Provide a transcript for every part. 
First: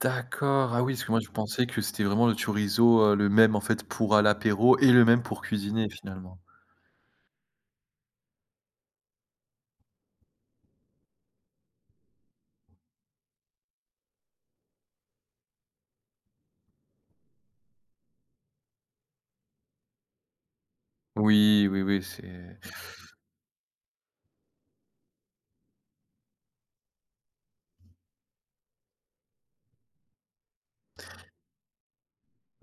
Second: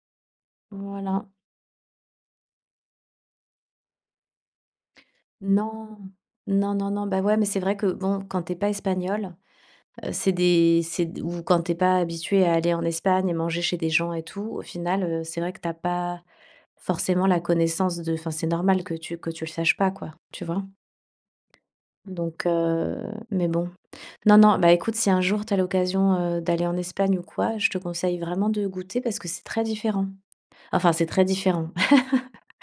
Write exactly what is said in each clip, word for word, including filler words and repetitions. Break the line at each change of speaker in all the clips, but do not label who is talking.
D'accord, ah oui, parce que moi
Voilà.
je pensais que c'était vraiment le chorizo, heu, le même en fait, pour à l'apéro et le même pour cuisiner
Non,
finalement.
non, non, non, bah, ouais, mais, c'est vrai que bon, quand tu es pas espagnole, heu, c'est des c'est d ou quand tu es pas habitué à aller en Espagne et manger chez des gens et tout, au final, heu, c'est vrai que tu as pas forcément la connaissance de enfin c'est normal que tu que tu le saches pas, quoi, tu vois?
Oui, oui, oui,
Donc
c'est
heu, mais bon, non, non, bah, écoute, si un jour tu as l'occasion, heu, d'aller en Espagne ou quoi, je te conseille vraiment de goûter parce que c'est très différent. Enfin, c'est très différent.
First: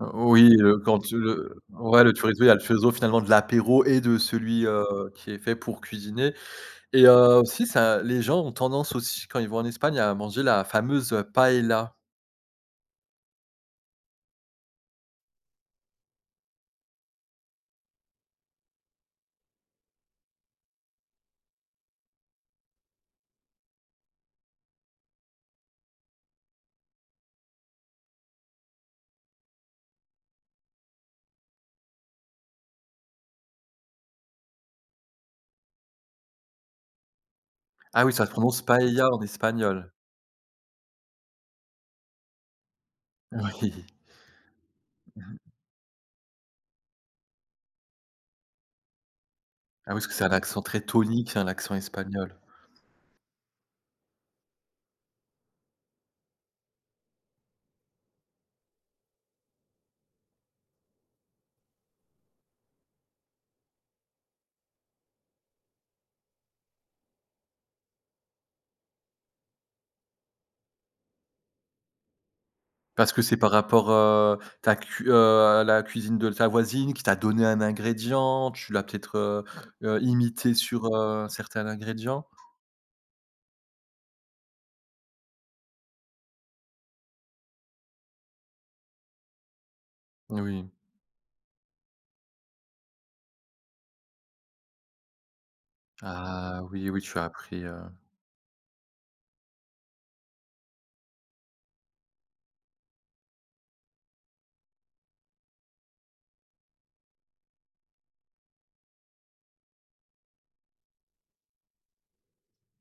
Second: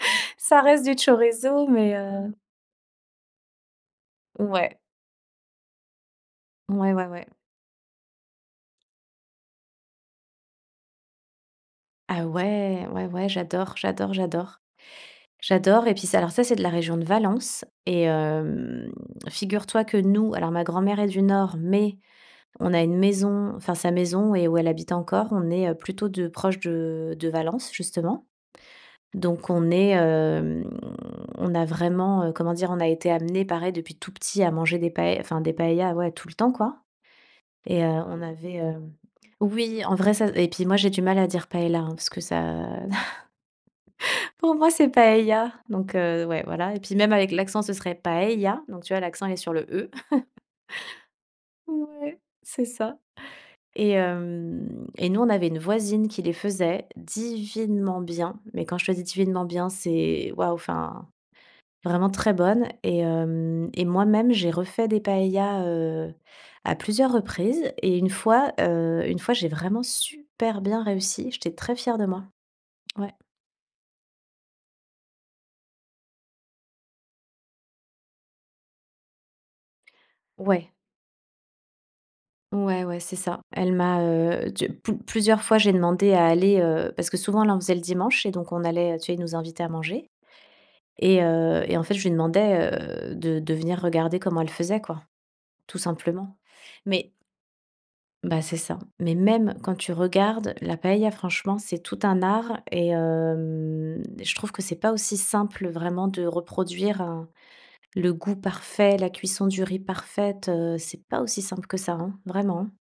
Heu, oui,
Ça
heu,
reste du
quand le
chorizo, mais,
ouais le
heu
chorizo, il y a le chorizo finalement de l'apéro et de celui,
Ouais.
heu, qui est fait pour cuisiner.
Ouais,
Et
ouais, ouais.
heu, aussi ça les gens ont tendance aussi quand ils vont en Espagne à manger la fameuse, heu, paëlla.
Ah ouais! Ouais, ouais, j'adore, j'adore, j'adore. J'adore, et puis ça alors, c'est de la région de Valence et hem, figure toi que nous, alors ma grand mère est du Nord, mais on a une maison, enfin sa maison et où elle habite encore, on est, heu, plutôt de proches de de Valence, justement. Donc on est, hem, on a vraiment, heu, comment dire? On a été amené pareil depuis tout petit à manger des paë enfin des paëlla tout le temps, quoi. Et heu,
Ah oui,
on
ça se
avait,
prononce
heu,
paëlla en
oui,
espagnol.
en vrai ça et puis, moi, j'ai du mal à dire paëlla, hein parce que ça
Oui.
pour moi, c'est
Mmh mh.
paëlla. Donc, heu, ouais, voilà. Et puis même avec l'accent, ce serait paëlla. Donc tu vois, l'accent est sur le E.
Ah oui, parce que c'est un accent très tonique, hein, l'accent
Ouais,
espagnol.
c'est ça. Et hem, et nous, on avait une voisine qui les faisait divinement bien. Mais quand je te dis divinement bien, c'est, waouh, enfin, vraiment très bonne. Et hem, et moi même, j'ai refait des paëlla, heu, à plusieurs reprises, et une fois, heu, une fois, j'ai vraiment super bien réussi. J'étais très fière de moi.
Parce
Ouais.
que c'est par rapport, heu, ta cu heu, à la cuisine de ta voisine qui t'a donné un ingrédient, tu l'as peut-être, heu, heu, imitée
Ouais.
sur, heu, certains ingrédients.
Ouais, ouais, c'est ça. Elle m'a, heu, tu plus plusieurs fois, j'ai demandé à aller heu, parce que souvent, elle en faisait le dimanche et donc on allait, heu, tu sais, ils nous invitaient à manger.
N oui.
Et heu, et en fait, je lui demandais, heu, de de venir regarder comment elle faisait quoi, tout simplement.
Ah! Oui, oui,
Mais
tu as appris, heu
bah, c'est ça, mais même quand tu regardes la paëlla, franchement, c'est tout un art et hem, je trouve que c'est pas aussi simple, heu, vraiment de reproduire, heu, le goût parfait, la cuisson du riz parfaite, heu. C'est pas aussi simple que ça, hein, vraiment, hein.